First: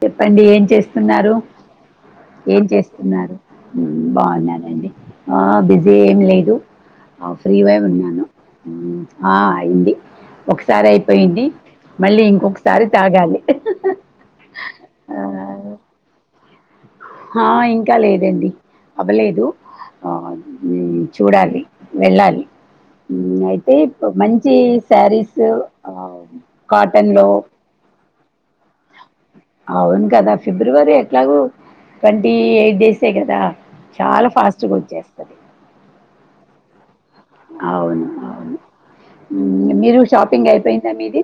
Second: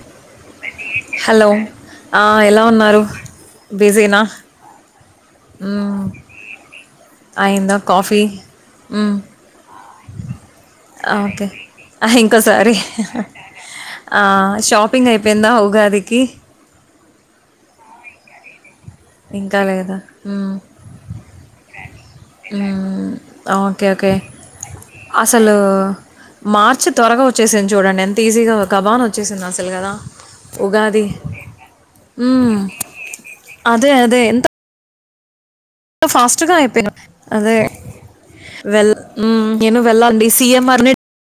చెప్పండి ఏం చేస్తున్నారు హలో ఆ, ఎలా ఏం ఉన్నారు చేస్తున్నారు ఊ బిజీనా బావున్నానండి ఆ బిజీ మ్మ్. ఏం లేదు ఆ అయిందా ఫ్రీవె కాఫీ ఉన్నాను మ్మ్. ఆ అయింది. ఒకసారి ఆ, అయిపోయింది ఓకే ఆ, మళ్ళీ ఇంకోసారి ఇంకొకసారి తాగాలి. ఆ, షాపింగ్ అయిపోయిందా ఉగాదికి. హా ఇంకా లేదండి అవ్వలేదు ఇంకా లేదా ఆ మ్మ్. హ్ చూడాలి. వెళ్ళాలి మ్మ్. హ్ అయితే ఓకే ఇప్పుడు ఓకే మంచి సారీస్ అసలు ఆ మార్చి త్వరగా వచ్చేసింది చూడండి. ఎంత ఈజీగా కబాన్ వచ్చేసింది అసలు కదా ఉగాది. ట్వంటీ మ్మ్. ఎయిట్ డేసే కదా అదే అదే చాలా ఫాస్ట్గా వచ్చేస్తది. ఎంత ఫాస్ట్ గా అయిపోయిందో. అదే అవును. అవును. వెల్ హ్ హ్మ్. నేను మీరు వెళ్ళా అండి షాపింగ్ అయిపోయిందా సిఎంఆర్ని మీది?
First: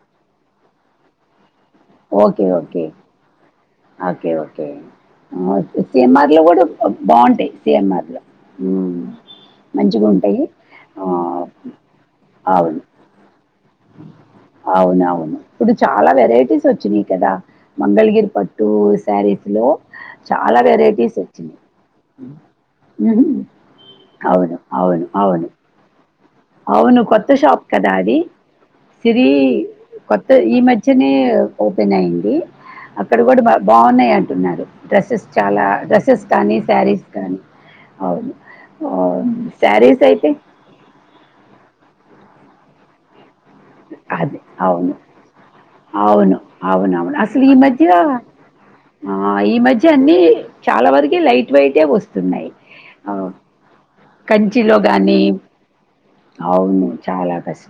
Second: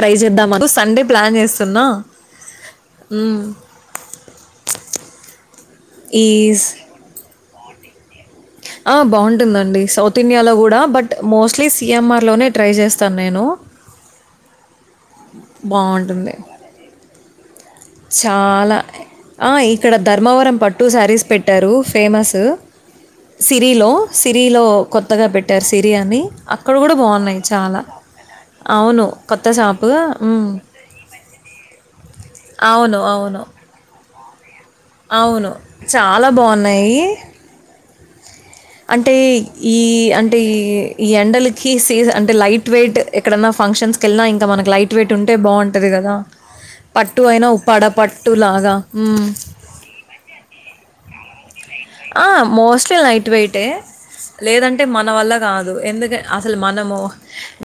ట్రై చేద్దాం అను సండే ప్లాన్ చేస్ ఓకే ఓకే ఓకే ఓకే ఆ ఒకే ఈ సిఎంఆర్ లో కూడా స్- బా బావుంటయి సిఎంఆర్ లో. ఆ బావుంటుందండి. సౌత్ ఇండియాలో కూడా బట్ ఆహ్, మోస్ట్లీ సిఎంఆర్లోనే ట్రై అవును. చేస్తాను నేను. అవునవును. ఇప్పుడు చాలా బాగుంటుంది వెరైటీస్ వచ్చినయి కదా. మంగళగిరి పట్టు చాలా ఆ శారీస్‌లో ఇక్కడ ధర్మవరం చాలా పట్టు వెరైటీస్ సారీస్ వచ్చినియి. పెట్టారు ఫేమస్. హుహు. సిరీలో, అవును. సిరీలో అవును. కొత్తగా అవును. పెట్టారు సిరీ అని. అక్కడ కూడా అవును కొత్త బాగున్నాయి షాప్ చాలా కదా అది. అవును సిరీ కొత్త షాపు కొత్తది మ్మ్. ఈ మధ్యనే ఓపెన్ అయి అయింది. అవును అక్కడ కూడా అవును బా బావున్నయి అంటున్నారు. డ్రెస్సెస్ అవును చాలా డ్రెస్సెస్ చాలా కానీ, సారీస్ బాగున్నాయి కానీ. అవును అంటే ఆహ్, హ్మ్. ఈ శారీస్ అయితే అంటే ఈ ఈ ఎండలకి సీజన్ అంటే లైట్ వెయిట్ ఎక్కడన్నా ఫంక్షన్స్కి వెళ్ళినా, అది ఇంకా మనకి లైట్ అవును వెయిట్ ఉంటే బావుంటది కదా. అవును అవునవును పట్టు అసలు అయినా, ఈ ఉప్పాడ మధ్య పట్ ఆ ఈ మధ్య అన్ని చాలా వరకి లైట్ వేయిట్ వే వస్తున్నయి. మోస్ట్లీ లైట్ వెయిటే కంచిలో లేదంటే మన కానీ వల్ల కాదు ఎందుకంటే అసలు అవును మనము చాలా కష్టం.